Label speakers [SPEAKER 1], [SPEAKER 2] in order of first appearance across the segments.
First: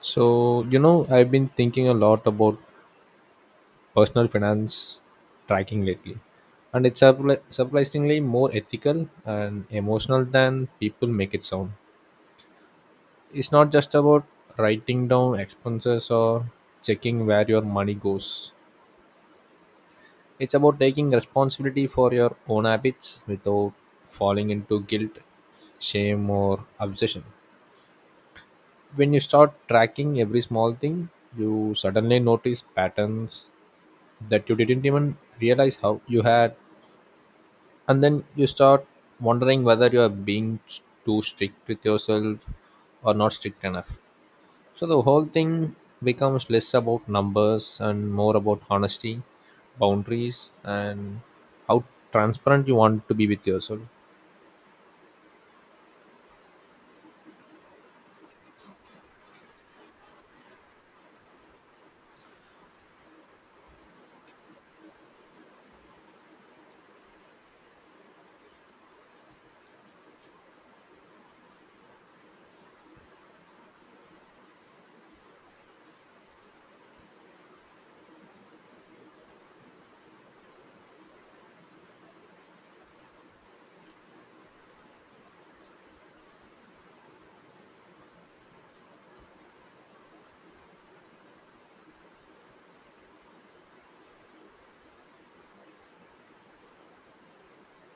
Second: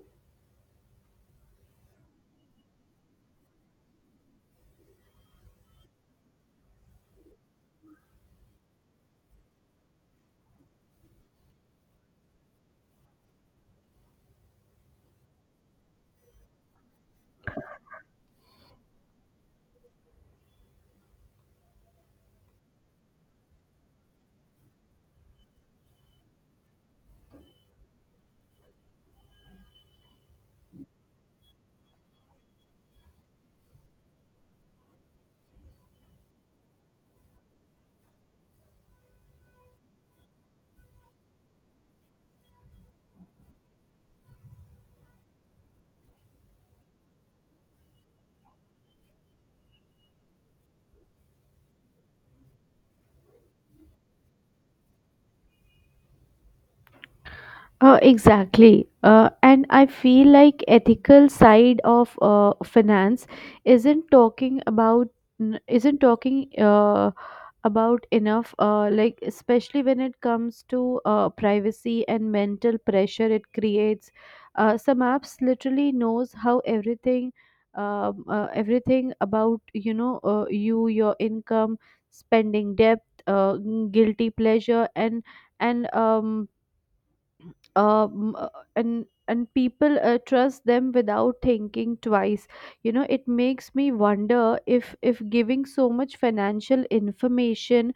[SPEAKER 1] So, you know, I've been thinking a lot about personal finance tracking lately, and it's surprisingly more ethical and emotional than people make it sound. It's not just about writing down expenses or checking where your money goes. It's about taking responsibility for your own habits without falling into guilt, shame, or obsession. When you start tracking every small thing, you suddenly notice patterns that you didn't even realize how you had, and then you start wondering whether you are being too strict with yourself or not strict enough. So the whole thing becomes less about numbers and more about honesty, boundaries, and how transparent you want to be with yourself.
[SPEAKER 2] Exactly. And I feel like ethical side of finance isn't talking about n- isn't talking about enough, like especially when it comes to privacy and mental pressure it creates. Some apps literally knows how everything, about your income, spending, debt, guilty pleasure, and um um, uh, and people trust them without thinking twice. It makes me wonder if giving so much financial information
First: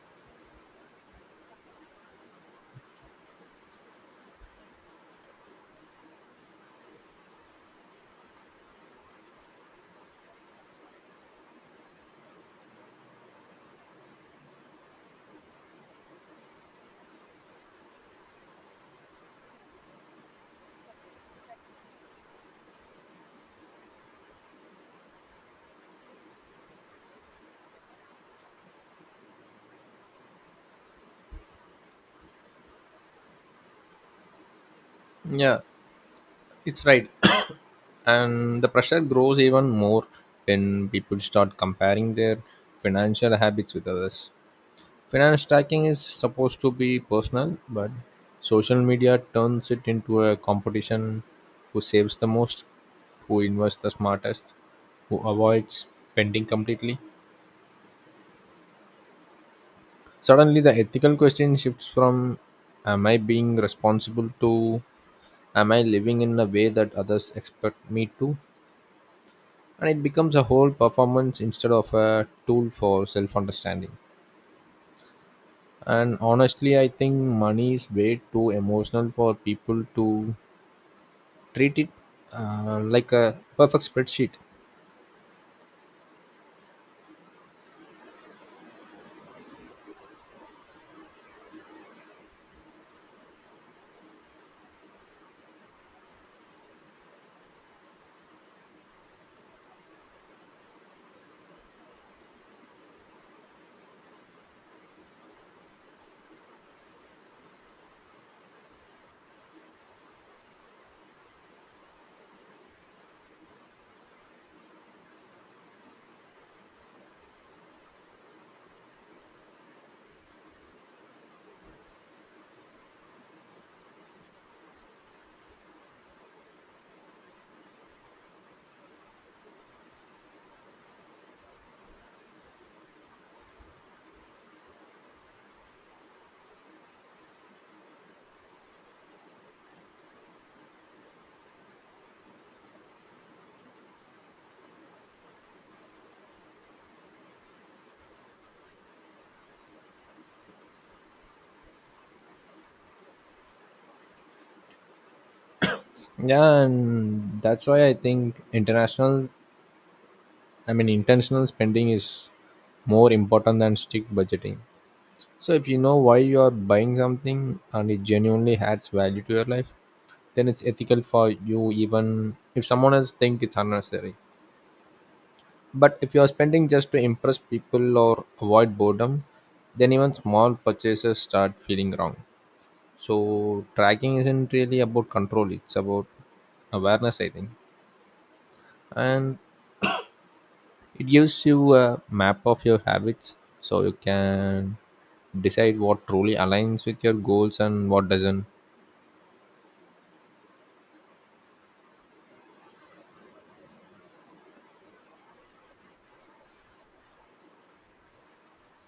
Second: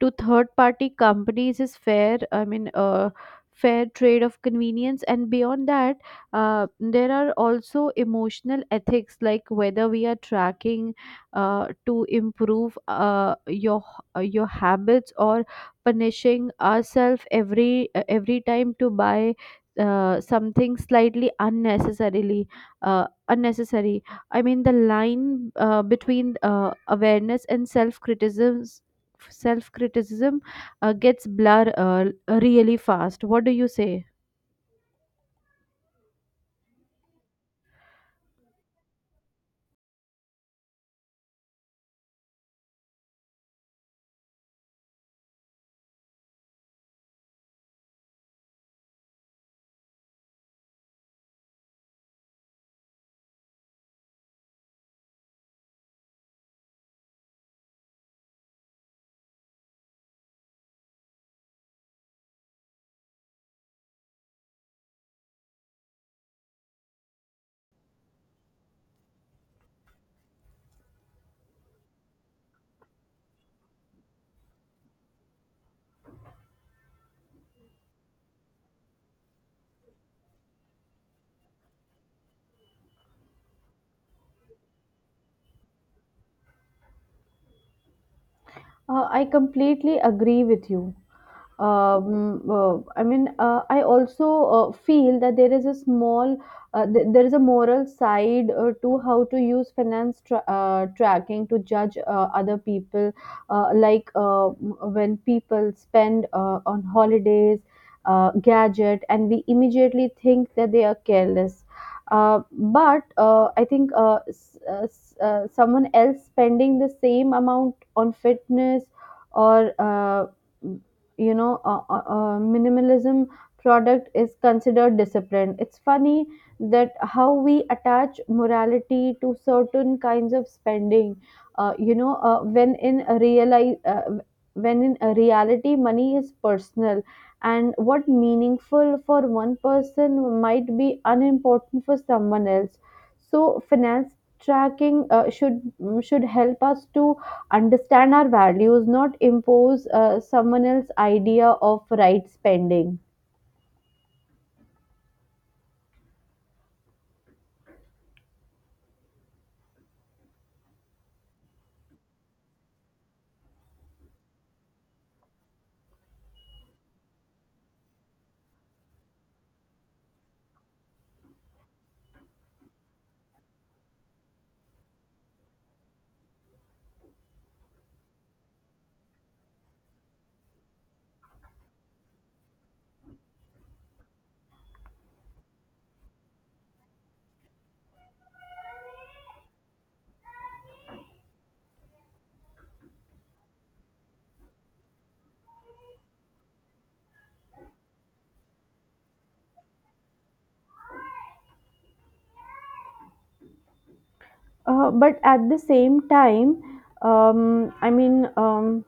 [SPEAKER 2] to third party companies is fair. I mean, fair trade of convenience. And beyond that, there are also emotional ethics, like whether we are tracking to improve your habits, or punishing ourselves every time to buy something slightly unnecessarily unnecessary. I mean, the line between awareness and self criticism gets blur really fast. What do you say?
[SPEAKER 1] Yeah, it's right. And the pressure grows even more when people start comparing their financial habits with others. Finance tracking is supposed to be personal, but social media turns it into a competition: who saves the most, who invests the smartest, who avoids spending completely. Suddenly, the ethical question shifts from "am I being responsible?" to "am I living in a way that others expect me to?" And it becomes a whole performance instead of a tool for self understanding. And honestly, I think money is way too emotional for people to treat it like a perfect spreadsheet.
[SPEAKER 2] I completely agree with you. I mean, I also feel that there is there is a moral side to how to use finance tracking to judge other people, like when people spend on holidays, gadget, and we immediately think that they are careless. But I think someone else spending the same amount on fitness, or minimalism product is considered discipline. It's funny that how we attach morality to certain kinds of spending. When in a reality, money is personal, and what meaningful for one person might be unimportant for someone else. So finance tracking should help us to understand our values, not impose someone else's idea of right spending.
[SPEAKER 1] Yeah, and that's why I think international I mean intentional spending is more important than strict budgeting. So if you know why you are buying something and it genuinely adds value to your life, then it's ethical for you, even if someone else think it's unnecessary. But if you are spending just to impress people or avoid boredom, then even small purchases start feeling wrong. So tracking isn't really about control; it's about awareness, I think. And it gives you a map of your habits, so you can decide what truly aligns with your goals and what doesn't.
[SPEAKER 2] But at the same time, I mean,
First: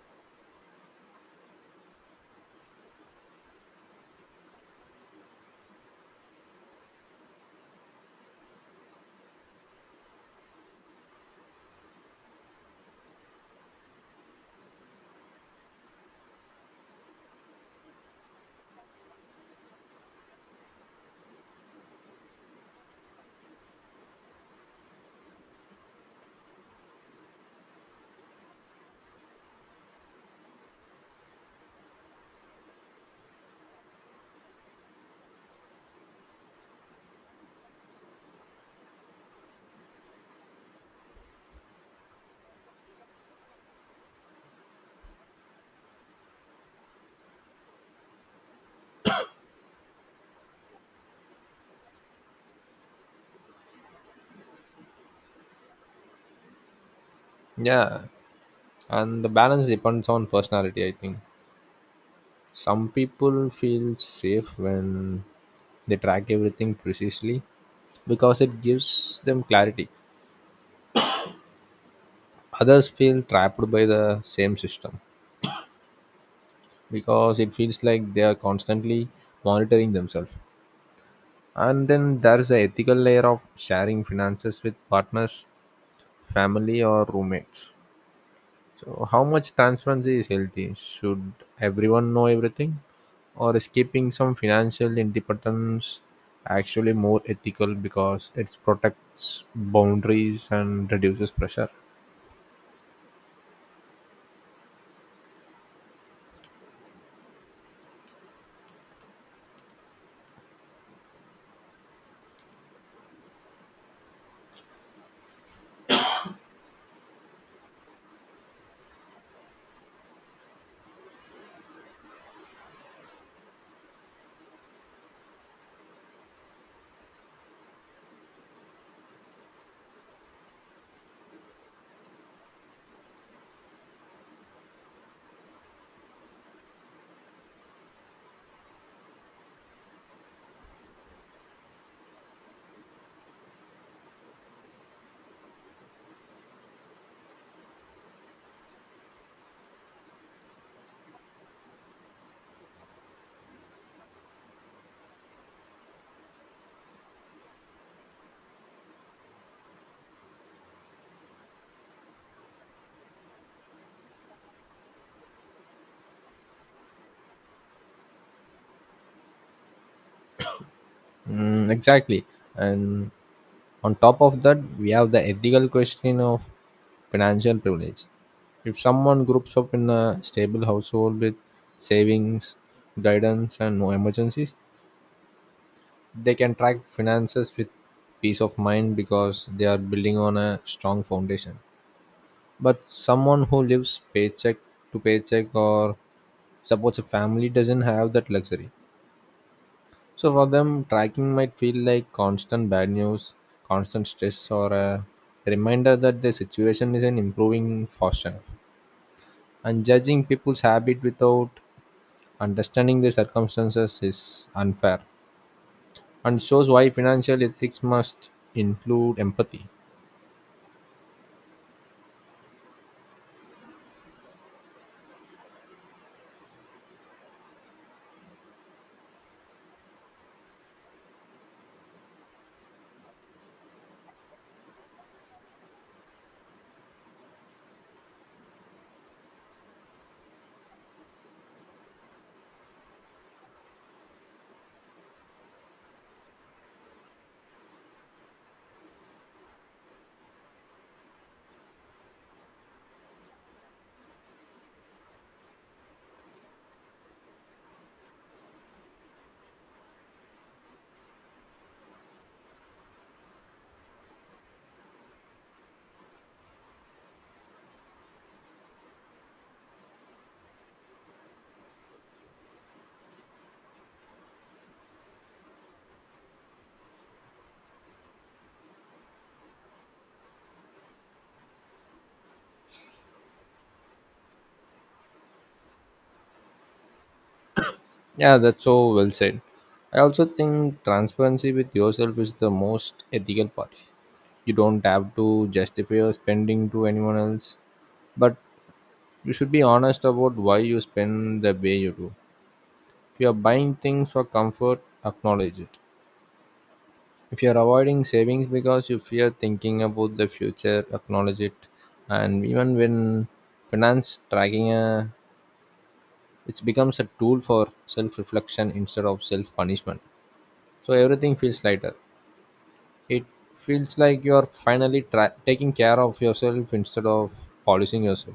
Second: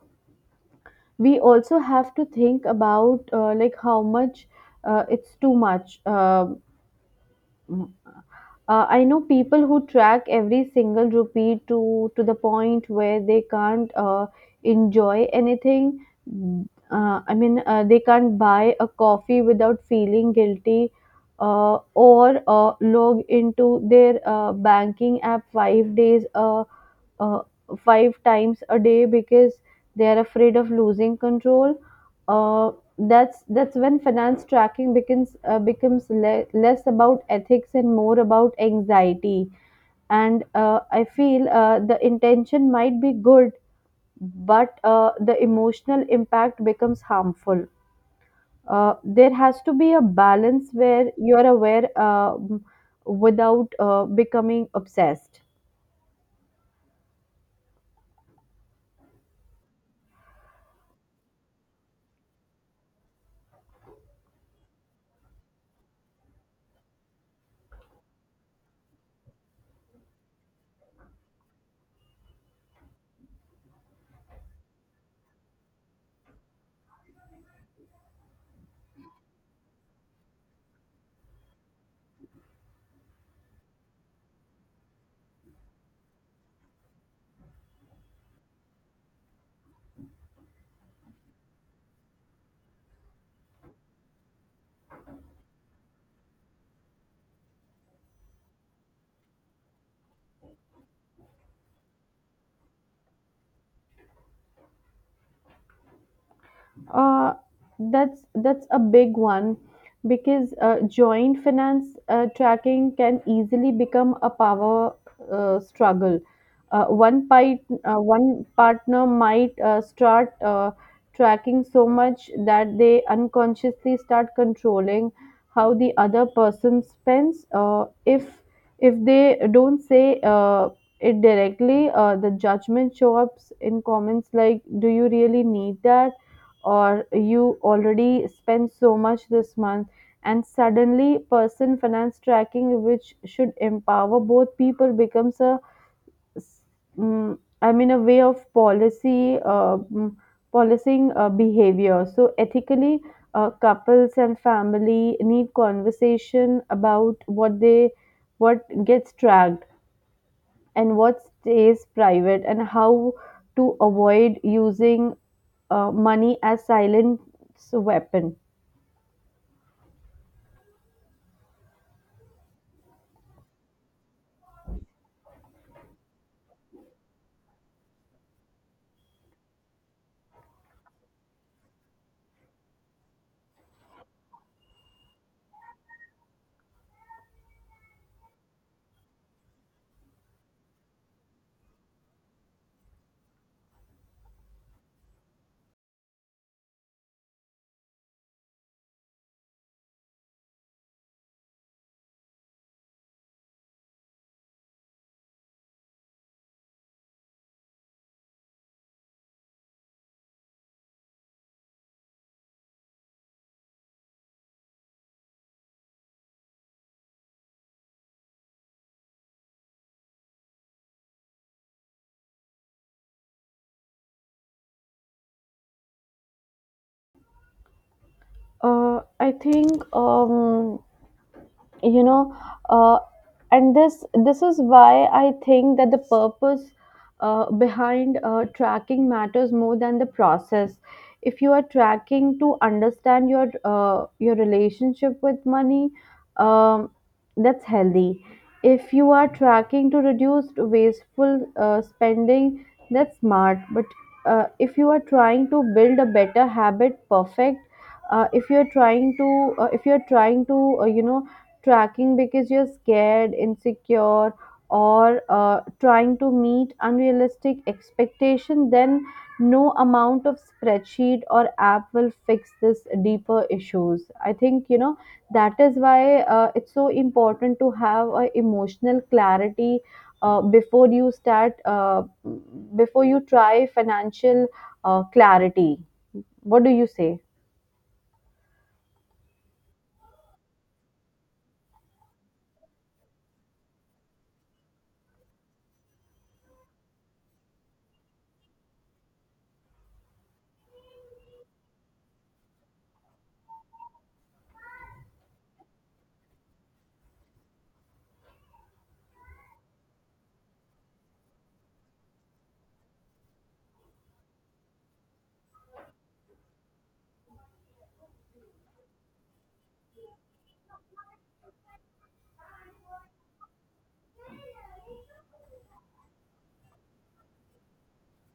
[SPEAKER 2] we also have to think about like how much it's too much. I know people who track every single rupee to the point where they can't enjoy anything. I mean, they can't buy a coffee without feeling guilty, or log into their banking app 5 days, uh, 5 times a day, because they are afraid of losing control. uh, that's when finance tracking less about ethics and more about anxiety. And I feel the intention might be good, but the emotional impact becomes harmful. There has to be a balance where you are aware without becoming obsessed.
[SPEAKER 1] Yeah, and the balance depends on personality, I think. Some people feel safe when they track everything precisely because it gives them clarity. Others feel trapped by the same system, because it feels like they are constantly monitoring themselves. And then there's the ethical layer of sharing finances with partners, family, or roommates. So, how much transparency is healthy? Should everyone know everything? Or is keeping some financial independence actually more ethical because it protects boundaries and reduces pressure?
[SPEAKER 2] Uh, that's a big one, because joint finance tracking can easily become a power struggle. Uh, one part, One partner might start tracking so much that they unconsciously start controlling how the other person spends. If they don't say it directly, the judgment shows up in comments like, "Do you really need that?" or, "You already spent so much this month," and suddenly person finance tracking, which should empower both people, becomes a, I mean, a way of policing behavior. So ethically, couples and family need conversation about what gets tracked and what stays private, and how to avoid using money as silent weapon.
[SPEAKER 1] Mm, exactly. And on top of that, we have the ethical question of financial privilege. If someone groups up in a stable household with savings, guidance, and no emergencies, they can track finances with peace of mind because they are building on a strong foundation. But someone who lives paycheck to paycheck or supports a family doesn't have that luxury. So for them, tracking might feel like constant bad news, constant stress, or a reminder that the situation isn't improving fast enough. And judging people's habit without understanding the circumstances is unfair, and shows why financial ethics must include empathy.
[SPEAKER 2] I think, you know uh, and this is why I think that the purpose behind tracking matters more than the process. If you are tracking to understand your relationship with money, um, that's healthy. If you are tracking to reduce wasteful spending, that's smart. But if you are trying to build a better habit, perfect. If you are trying to If you are trying to, tracking because you're scared, insecure, or trying to meet unrealistic expectation, then no amount of spreadsheet or app will fix this deeper issues. I think, that is why it's so important to have a emotional clarity uh, before you start uh, before you try financial clarity. What do you say?
[SPEAKER 1] Yeah, that's so well said. I also think transparency with yourself is the most ethical part. You don't have to justify your spending to anyone else, but you should be honest about why you spend the way you do. If you are buying things for comfort, acknowledge it. If you are avoiding savings because you fear thinking about the future, acknowledge it. And even when finance tracking, it becomes a tool for self reflection instead of self punishment. So everything feels lighter. It feels like you are finally taking care of yourself instead of polishing yourself.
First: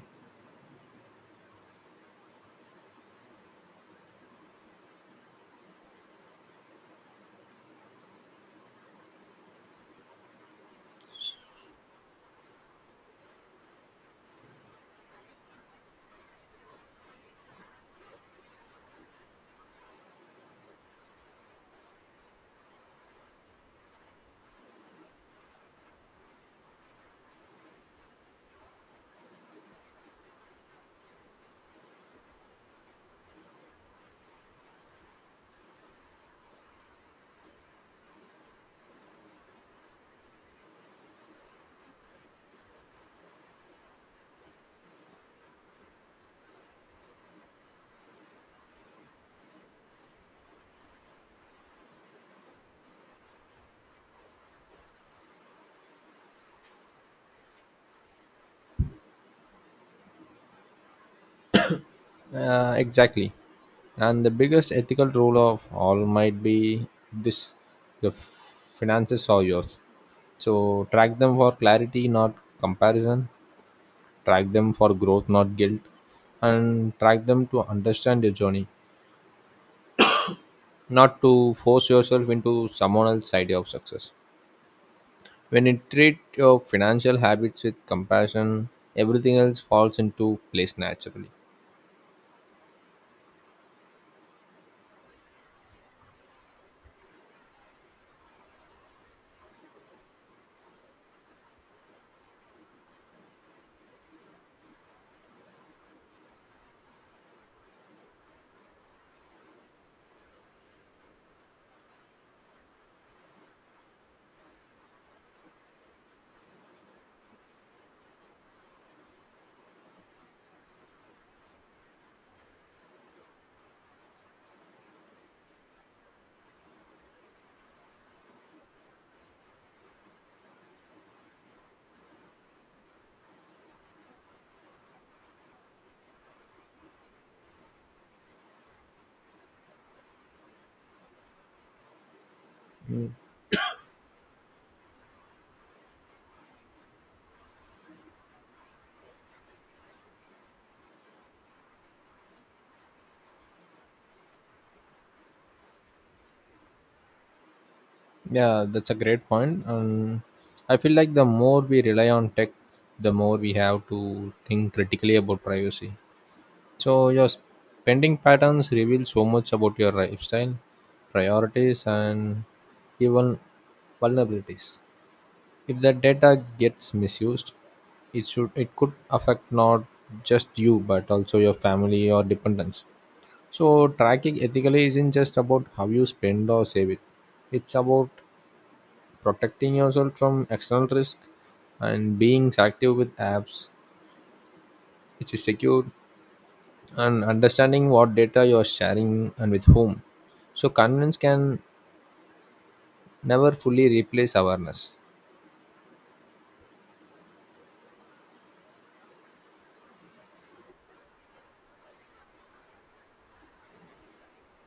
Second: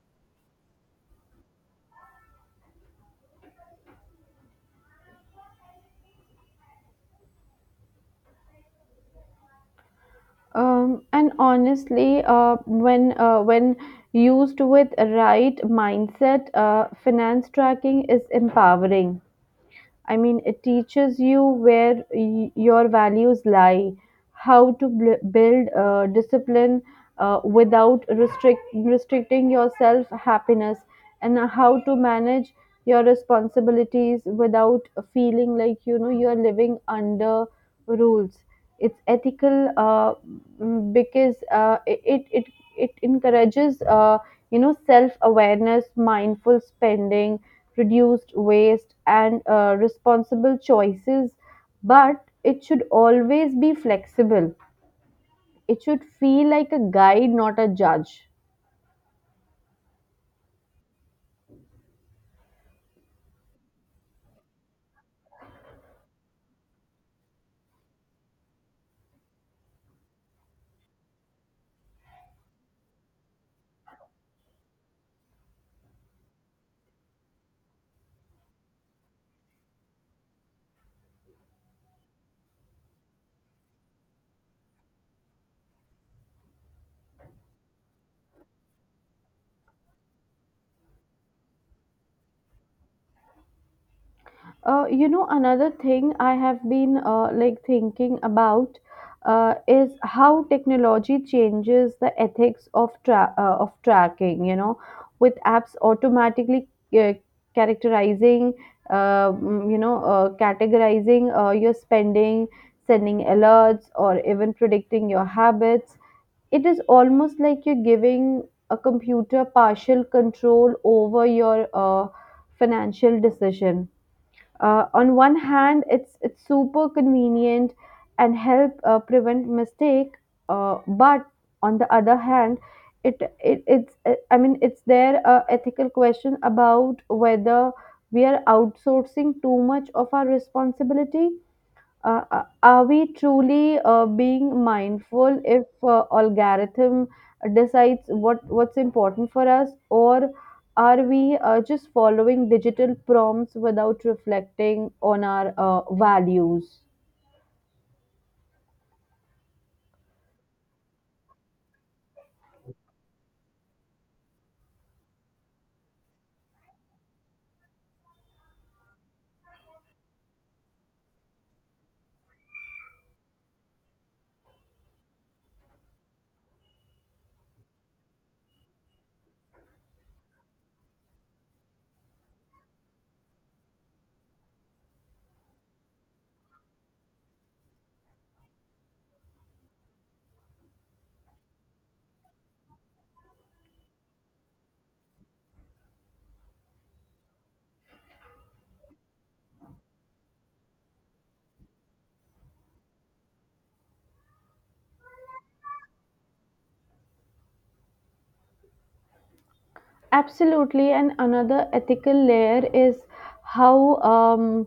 [SPEAKER 2] And honestly, when used with right mindset, finance tracking is empowering. I mean, it teaches you where your values lie, how to build discipline without restricting yourself happiness, and how to manage your responsibilities without feeling like, you are living under rules. It's ethical, because it encourages, self awareness, mindful spending, reduced waste, and responsible choices. But it should always be flexible. It should feel like a guide, not a judge.
[SPEAKER 1] Exactly. And the biggest ethical rule of all might be this: the finances are yours. So track them for clarity, not comparison. Track them for growth, not guilt. And track them to understand your journey, not to force yourself into someone else's idea of success. When you treat your financial habits with compassion, everything else falls into place naturally.
[SPEAKER 2] Another thing I have been like thinking about is how technology changes the ethics of of tracking. You know, with apps automatically uh, characterizing, mm, you know, categorizing your spending, sending alerts, or even predicting your habits. It is almost like you're giving a computer partial control over your financial decision. On one hand, it's super convenient and help prevent mistake, but on the other hand, it it's I mean, it's there a ethical question about whether we are outsourcing too much of our responsibility. Are we truly being mindful if algorithm decides what's important for us? Or are we just following digital prompts without reflecting on our values?
[SPEAKER 1] Yeah, that's a great point. I feel like the more we rely on tech, the more we have to think critically about privacy. So your spending patterns reveal so much about your lifestyle, priorities, and even vulnerabilities. If that data gets misused, it should it could affect not just you but also your family or dependents. So tracking ethically isn't just about how you spend or save it. It's about protecting yourself from external risk, and being active with apps which is secure, and understanding what data you're sharing and with whom. So convenience can never fully replace awareness.
[SPEAKER 2] Absolutely, and another ethical layer is how um,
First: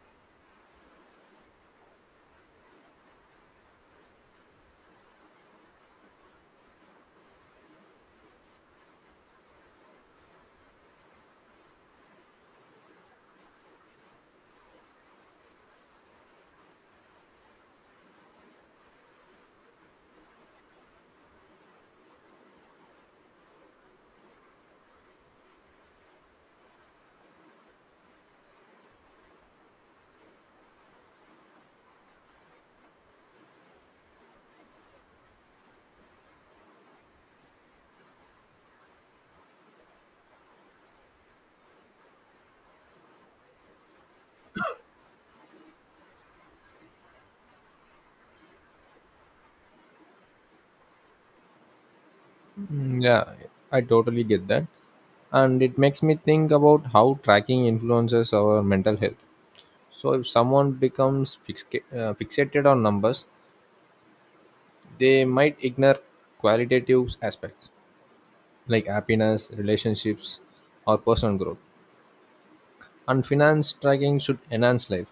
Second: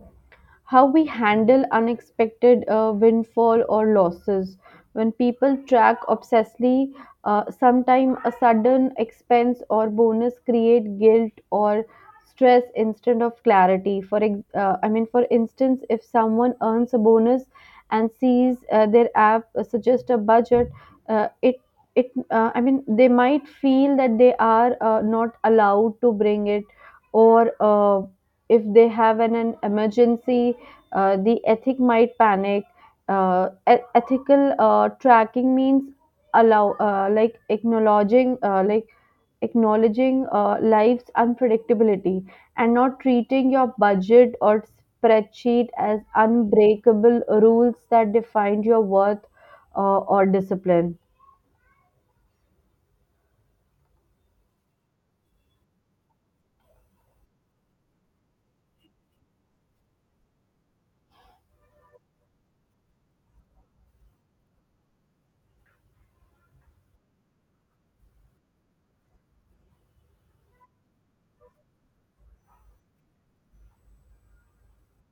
[SPEAKER 2] how we handle unexpected windfall or losses. When people track obsessively, sometimes a sudden expense or bonus create guilt or stress instead of clarity. I mean, for instance, if someone earns a bonus and sees their app suggest a budget, it it I mean they might feel that they are not allowed to bring it. Or uh, if they have an emergency, the ethic might panic. Ethical tracking means allow like acknowledging life's unpredictability, and not treating your budget or spreadsheet as unbreakable rules that define your worth, or discipline.
[SPEAKER 1] Mm, yeah, I totally get that. And it makes me think about how tracking influences our mental health. So if someone becomes fixated on numbers, they might ignore qualitative aspects like happiness, relationships, or personal growth. And finance tracking should enhance life,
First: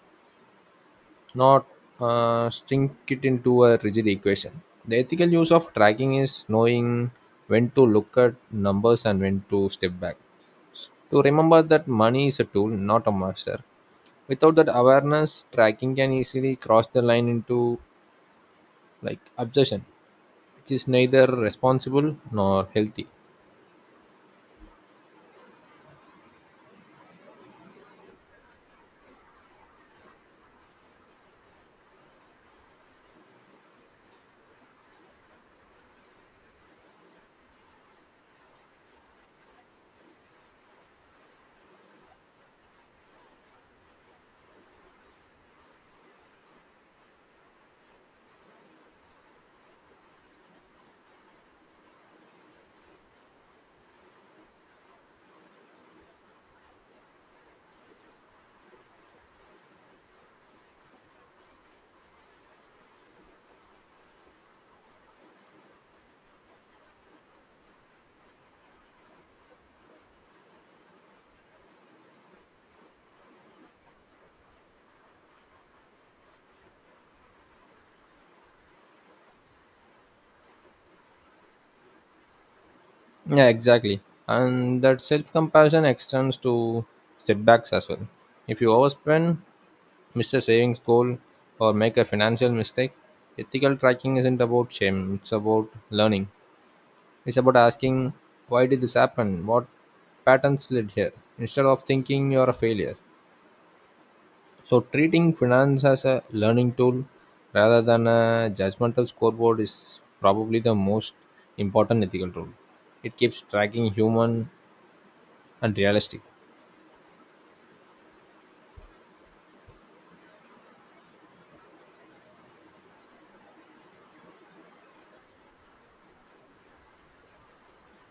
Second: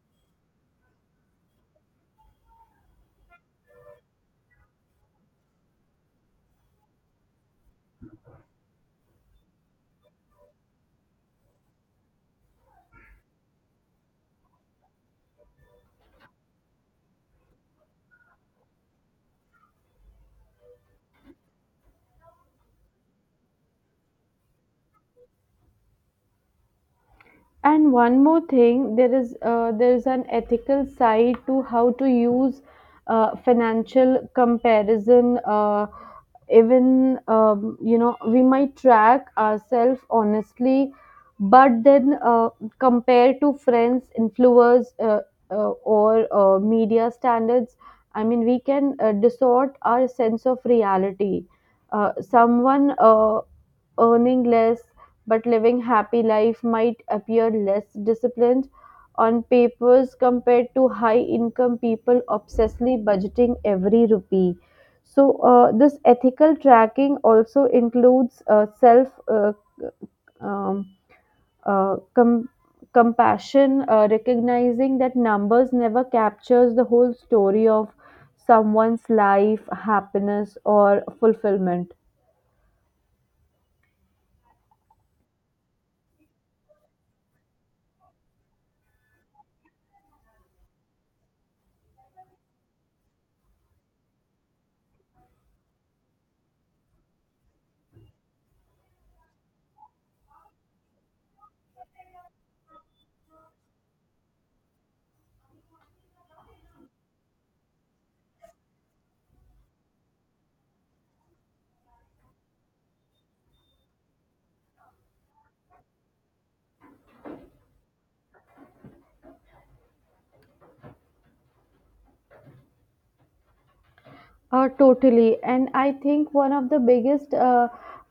[SPEAKER 1] not shrink it into a rigid equation. The ethical use of tracking is knowing when to look at numbers and when to step back. To remember that money is a tool, not a master. Without that awareness, tracking can easily cross the line into like obsession, which is neither responsible nor healthy.
[SPEAKER 2] And one more thing, there is an ethical side to how to use financial comparison. Even, you know, we might track ourselves honestly, but then compare to friends, influencers, uh, or media standards. I mean, we can distort our sense of reality. Someone earning less but living happy life might appear less disciplined on papers compared to high income people obsessively budgeting every rupee. So this ethical tracking also includes self, um, uh, com- compassion, recognizing that numbers never captures the whole story of someone's life, happiness, or fulfillment.
[SPEAKER 1] Yeah, exactly. And that self compassion extends to setbacks as well. If you overspend, miss a savings goal, or make a financial mistake, ethical tracking isn't about shame, it's about learning. It's about asking, why did this happen? What patterns led here? Instead of thinking you're a failure. So, treating finance as a learning tool rather than a judgmental scoreboard is probably the most important ethical tool. It keeps tracking human and realistic.
[SPEAKER 2] Totally. And I think one of the biggest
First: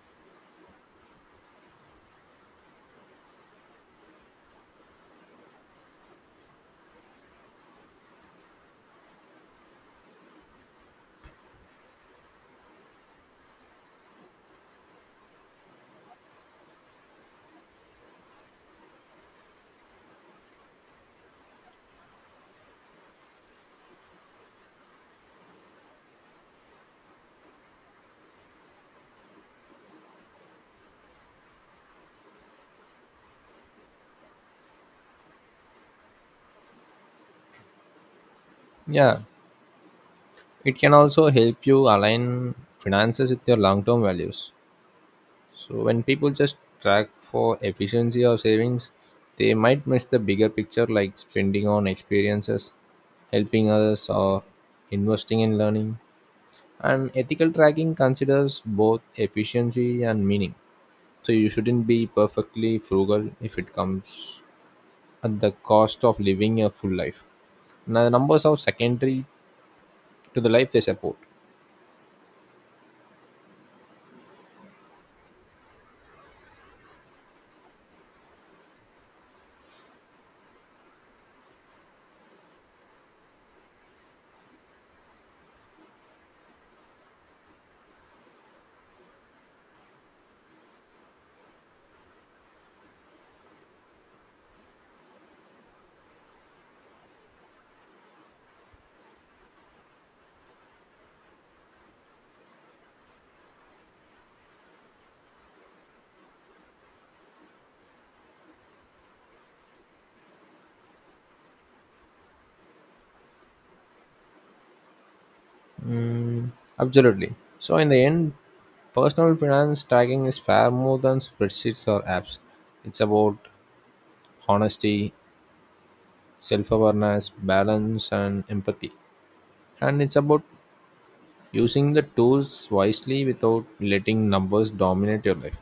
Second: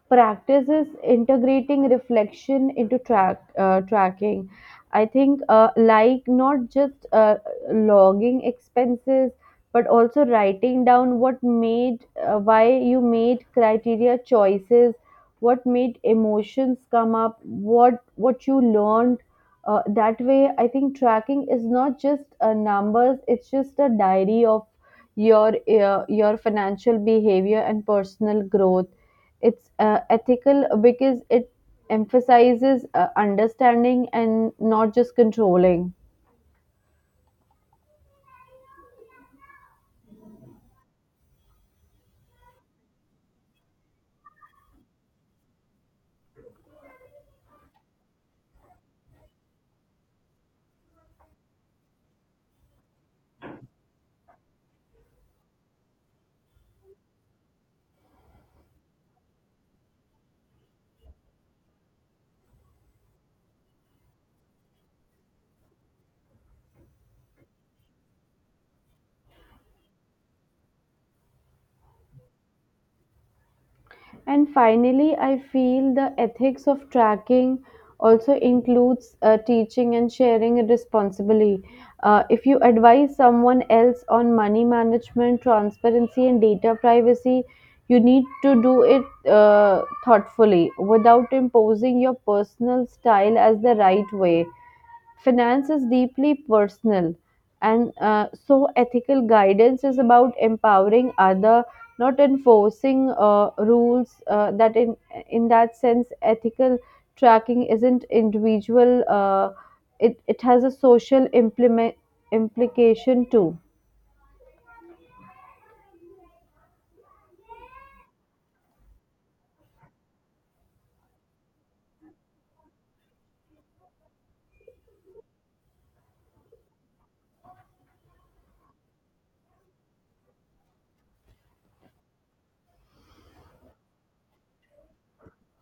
[SPEAKER 2] practices integrating reflection into tracking. I think like not just logging expenses, but also writing down what made why you made criteria choices, what made emotions come up, what you learned. That way, I think tracking is not just numbers; it's just a diary of your financial behavior and personal growth. It's ethical because it emphasizes understanding and not just controlling.
[SPEAKER 1] Yeah, it can also help you align finances with your long term values. So, when people just track for efficiency or savings, they might miss the bigger picture, like spending on experiences, helping others, or investing in learning. And ethical tracking considers both efficiency and meaning. So, you shouldn't be perfectly frugal if it comes at the cost of living a full life. Now, the numbers are secondary to the life they support.
[SPEAKER 2] And finally, I feel the ethics of tracking also includes teaching and sharing responsibly. If you advise someone else on money management, transparency, and data privacy, you need to do it thoughtfully, without imposing your personal style as the right way. Finance is deeply personal, and so ethical guidance is about empowering other, not enforcing rules. That In that sense, ethical tracking isn't individual. It has a social implement implication too.
[SPEAKER 1] Mm, absolutely. So in the end, personal finance tracking is far more than spreadsheets or apps. It's about honesty, self-awareness, balance, and empathy. And it's about using the tools wisely without letting numbers dominate your life.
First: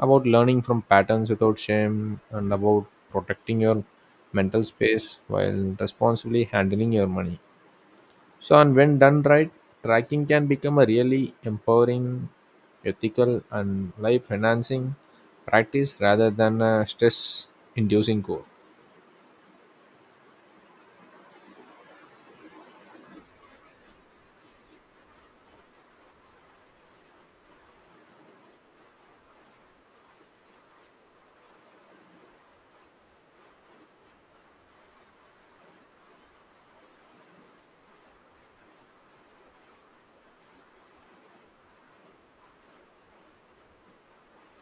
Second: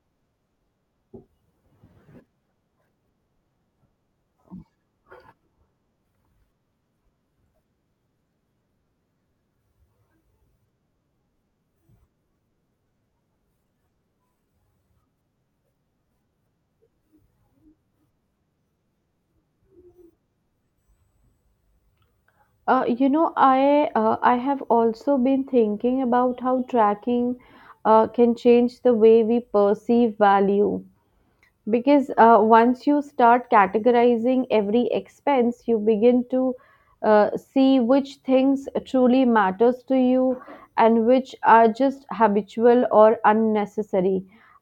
[SPEAKER 1] About learning from patterns without shame, and about protecting your mental space while responsibly handling your money. So, and when done right, tracking can become a really empowering, ethical, and life enhancing practice rather than a stress inducing goal.
[SPEAKER 2] I have also been thinking about how tracking can change the way we perceive value, because once you start categorizing every expense, you begin to see which things truly matters to you and which are just habitual or unnecessary.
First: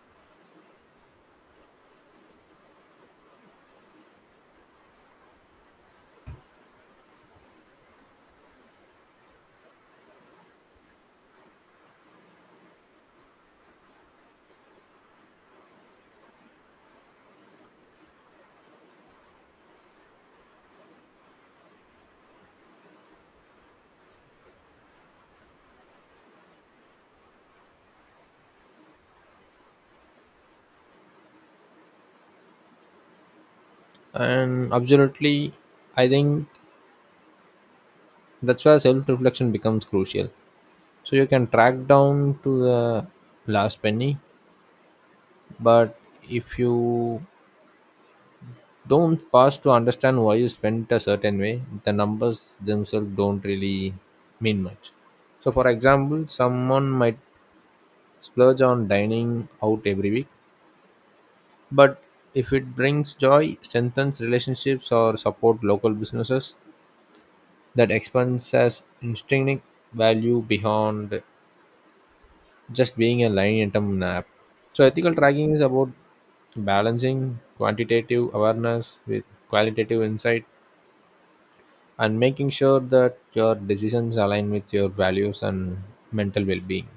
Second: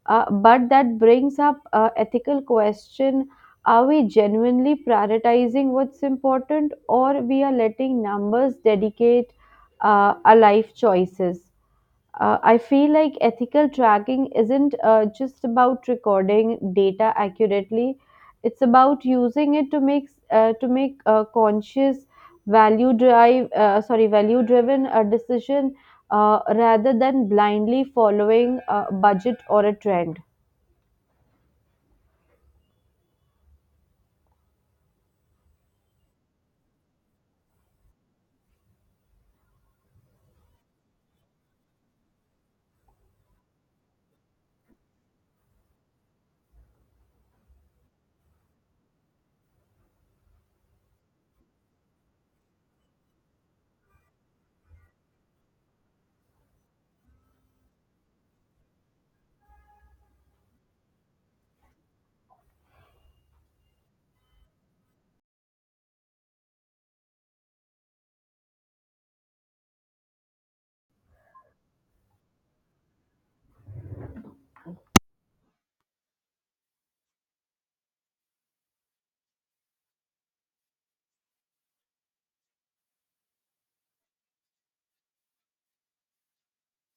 [SPEAKER 2] But that brings up a ethical question: are we genuinely prioritizing what's important, or we are letting numbers dedicate our life choices? I feel like ethical tracking isn't just about recording data accurately. It's about using it to make a conscious value driven decision, rather than blindly following a budget or a trend.
[SPEAKER 1] And absolutely, I think that's where self reflection becomes crucial. So, you can track down to the last penny, but if you don't pause to understand why you spent a certain way, the numbers themselves don't really mean much. So, for example, someone might splurge on dining out every week. But if it brings joy, strengthens relationships, or support local businesses, that expense has intrinsic value beyond just being a line item app. So ethical tracking is about balancing quantitative awareness with qualitative insight, and making sure that your decisions align with your values and mental well-being.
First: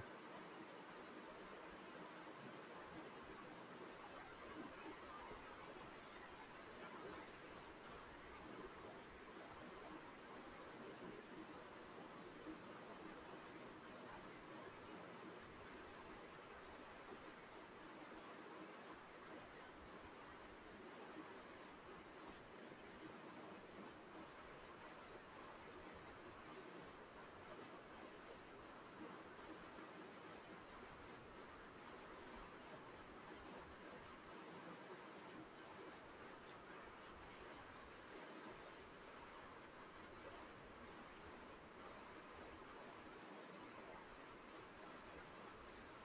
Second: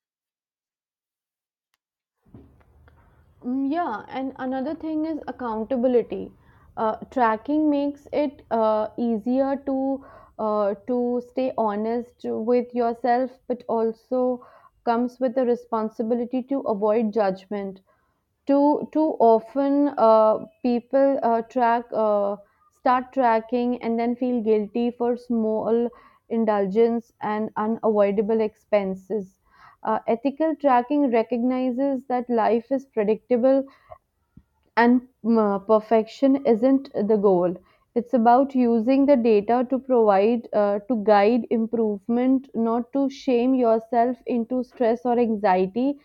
[SPEAKER 2] Mm, yeah, and another thing is accountability. Tracking makes it easier to stay honest with yourself, but also comes with the responsibility to avoid judgment. Too often, people track start tracking and then feel guilty for small indulgence and unavoidable expenses. Ethical tracking recognizes that life is predictable, and perfection isn't the goal. It's about using the data to provide, to guide improvement, not to shame yourself into stress or anxiety.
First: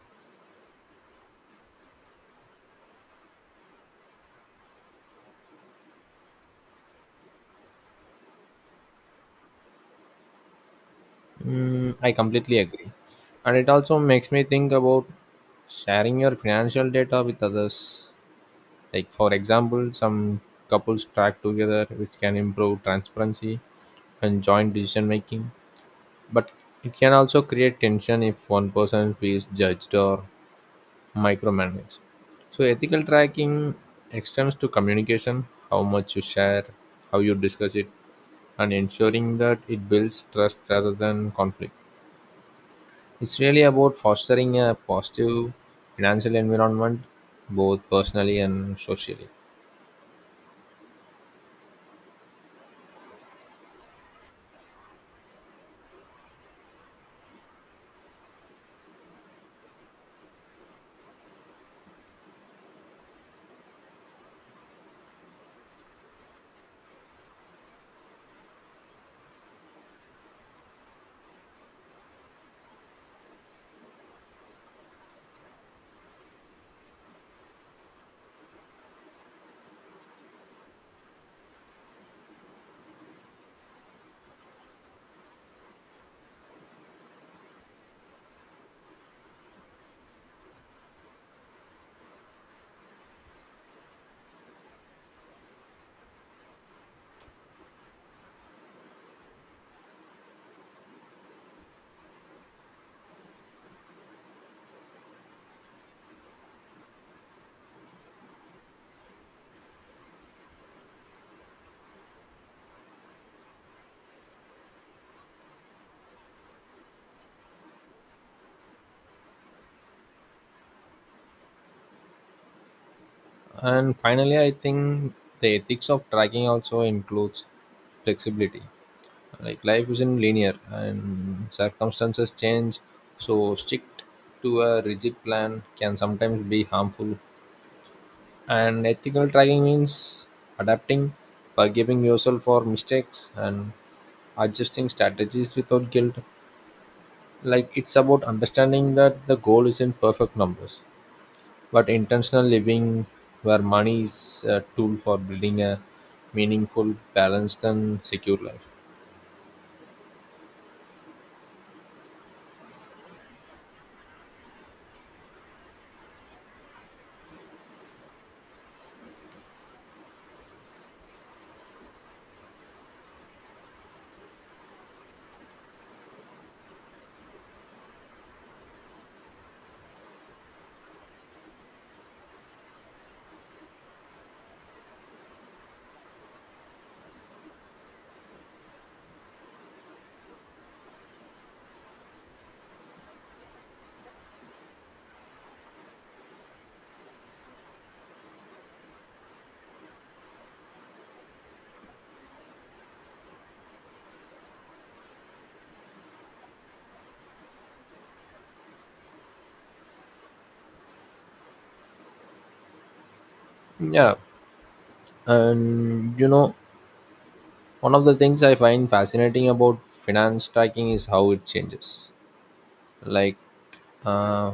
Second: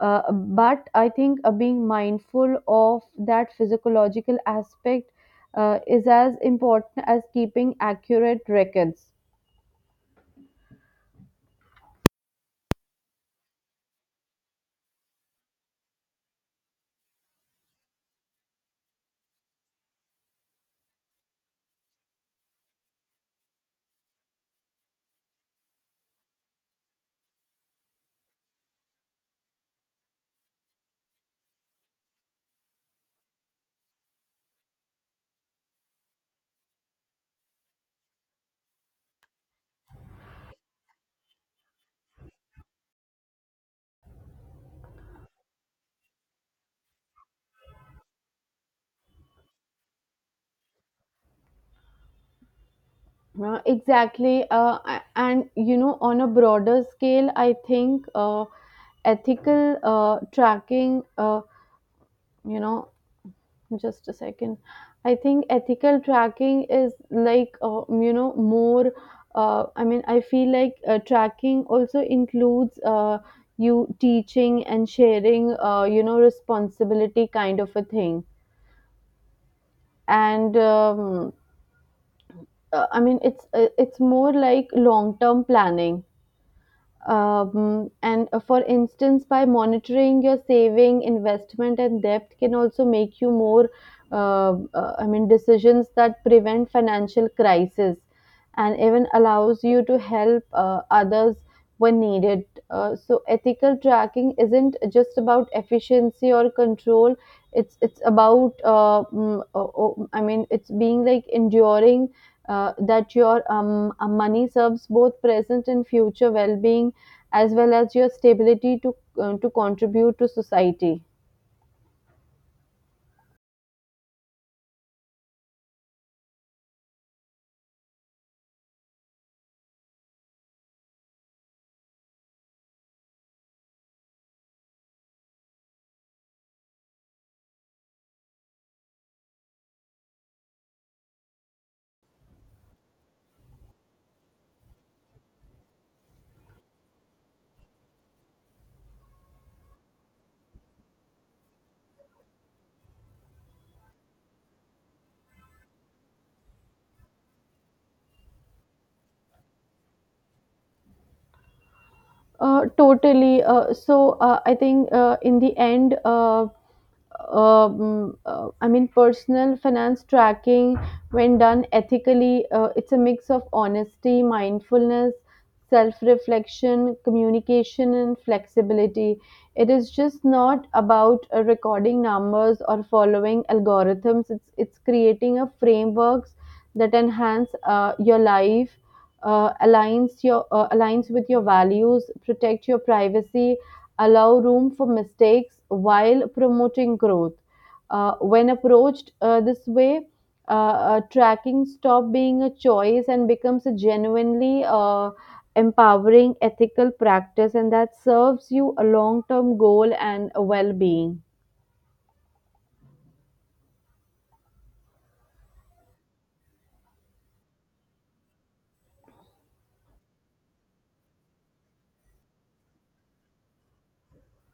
[SPEAKER 2] But I think being mindful of that physiological aspect is as important as keeping accurate records.
[SPEAKER 1] Mm, I completely agree. And it also makes me think about sharing your financial data with others. Like, for example, some couples track together, which can improve transparency and joint decision making. But it can also create tension if one person feels judged or micromanaged. So, ethical tracking extends to communication, how much you share, how you discuss it, and ensuring that it builds trust rather than conflict. It's really about fostering a positive financial environment, both personally and socially.
[SPEAKER 2] Exactly. And, you know, on a broader scale, I think. Ethical tracking you know Just a second. I think ethical tracking is like, you know, more I mean I feel like tracking also includes, you teaching and sharing, you know, responsibility kind of a thing. And I mean It's, it's more like long term planning. And For instance, by monitoring your saving, investment, and debt can also make you more decisions that prevent financial crisis and even allows you to help, others when needed. So ethical tracking isn't just about efficiency or control. It's about, it's being like enduring, that your money serves both present and future well-being, as well as your stability to, to contribute to society.
[SPEAKER 1] And finally, I think the ethics of tracking also includes flexibility. Like life isn't linear and circumstances change, so strict to a rigid plan can sometimes be harmful. And ethical tracking means adapting, forgiving yourself for mistakes, and adjusting strategies without guilt. Like it's about understanding that the goal isn't perfect numbers but intentional living, where money is a tool for building a meaningful, balanced, and secure life.
[SPEAKER 2] Totally. So I think, in the end, personal finance tracking, when done ethically, it's a mix of honesty, mindfulness, self reflection, communication, and flexibility. It is just not about recording numbers or following algorithms. It's creating a frameworks that enhance your life, aligns with your values, protect your privacy, allow room for mistakes while promoting growth. When approached this way, tracking stop being a choice and becomes a genuinely empowering ethical practice, and that serves you a long term goal and a well being.
[SPEAKER 1] Yeah, and you know, one of the things I find fascinating about finance tracking is how it changes, like, uh,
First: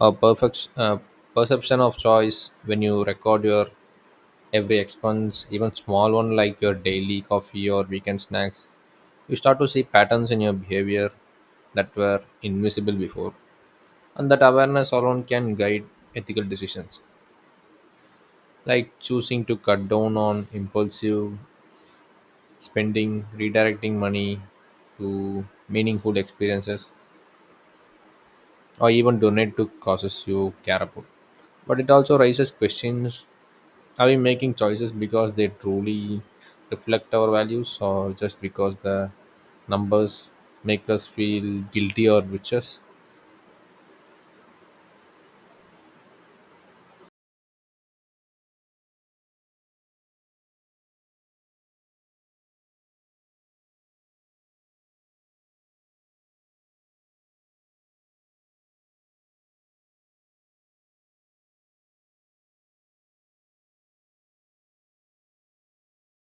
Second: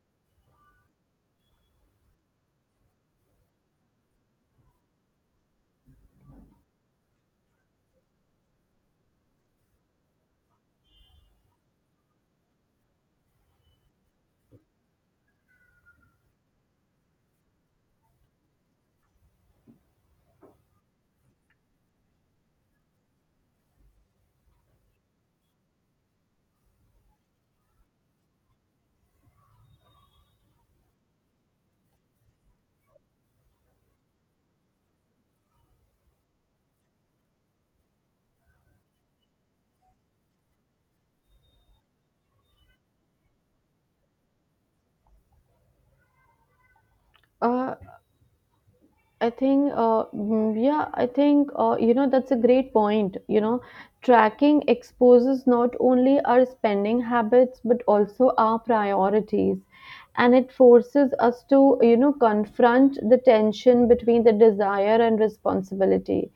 [SPEAKER 1] a perfect perception of choice. When you record your every expense, even small one like your daily coffee or weekend snacks, you start to see patterns in your behavior that were invisible before. And that awareness alone can guide ethical decisions, like choosing to cut down on impulsive spending, redirecting money to meaningful experiences, or even donate to causes you care about. But it also raises questions: are we making choices because they truly reflect our values, or just because the numbers make us feel guilty or vicious?
[SPEAKER 2] Uh, yeah, I think, you know, that's a great point. You know, tracking exposes not only our spending habits, but also our priorities. And it forces us to, you know, confront the tension between the desire and responsibility.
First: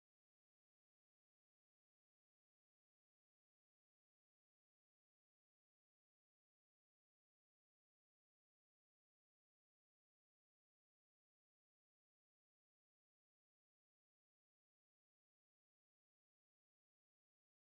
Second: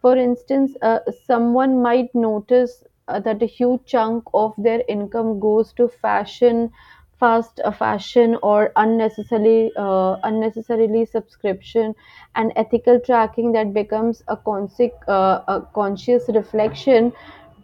[SPEAKER 2] For instance, someone might notice that a huge chunk of their income goes to fashion, fast fashion, or unnecessarily, unnecessarily subscription. And ethical tracking that becomes a, a conscious reflection.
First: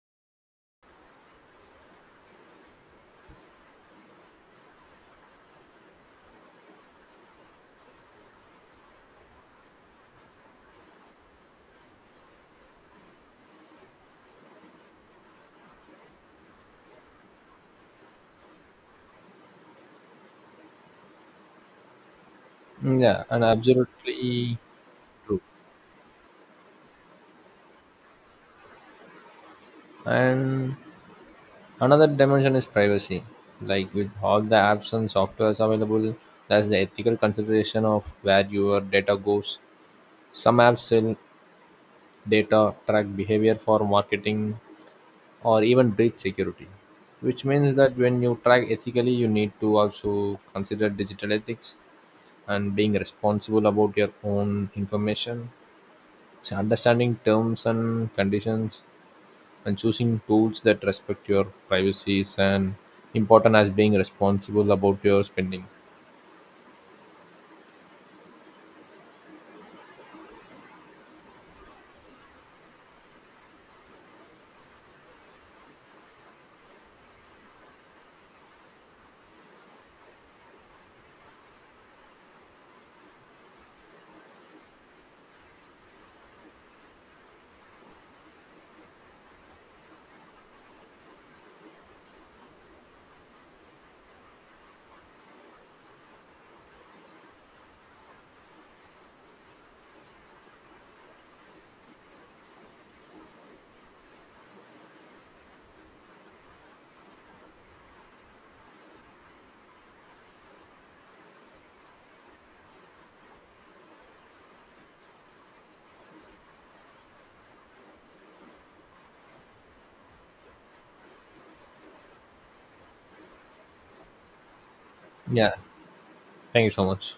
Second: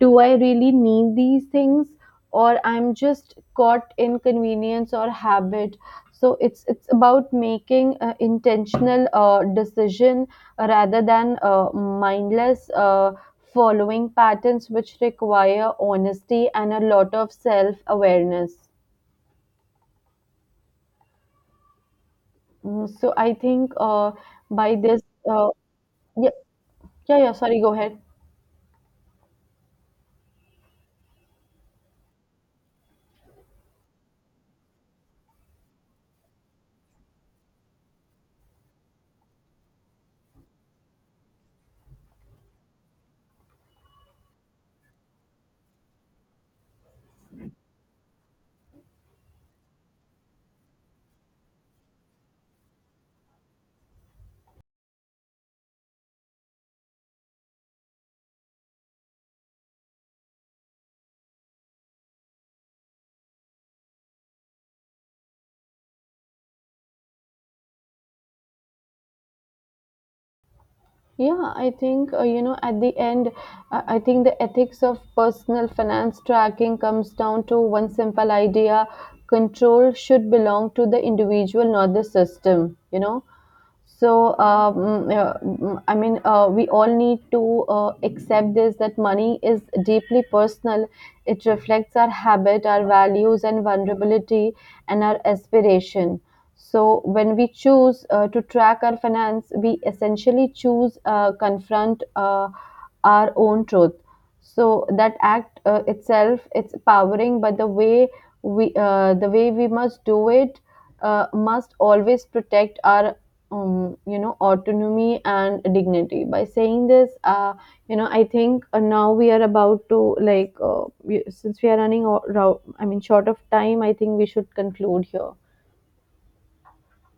[SPEAKER 2] Do I really need these things, or I'm just caught in convenience or habit? So it's about making intentional decision rather than mindless, following patterns, which require honesty and a lot of self awareness.
[SPEAKER 1] Mm,
[SPEAKER 2] So
[SPEAKER 1] yeah,
[SPEAKER 2] I
[SPEAKER 1] and
[SPEAKER 2] think,
[SPEAKER 1] absolutely
[SPEAKER 2] by this
[SPEAKER 1] true.
[SPEAKER 2] uh, yeah, yeah, sorry, go ahead.
[SPEAKER 1] And another dimension is privacy. Like with all the apps and softwares available, there's the ethical consideration of where your data goes. Some apps sell data, track behavior for marketing, or even breach security. Which means that when you track ethically, you need to also consider digital ethics and being responsible about your own information. So understanding terms and conditions and choosing tools that respect your privacy is an important as being responsible about your spending.
[SPEAKER 2] Yeah, I think, you know, at the end, I think the ethics of personal finance tracking comes down to one simple idea. Control should belong to the individual, not the system, you know. So, we all need to accept this that money is deeply personal. It reflects our habit, our values, and vulnerability, and our aspiration. So when we choose to track our finance, we essentially choose confront our own truth. So that act itself, it's powering, but the way we must do it must always protect our you know, autonomy and dignity. By saying this, you know, I think now we are about to since we are running out, I mean short of time. I think we should conclude here.
[SPEAKER 1] Yeah, thank you so much.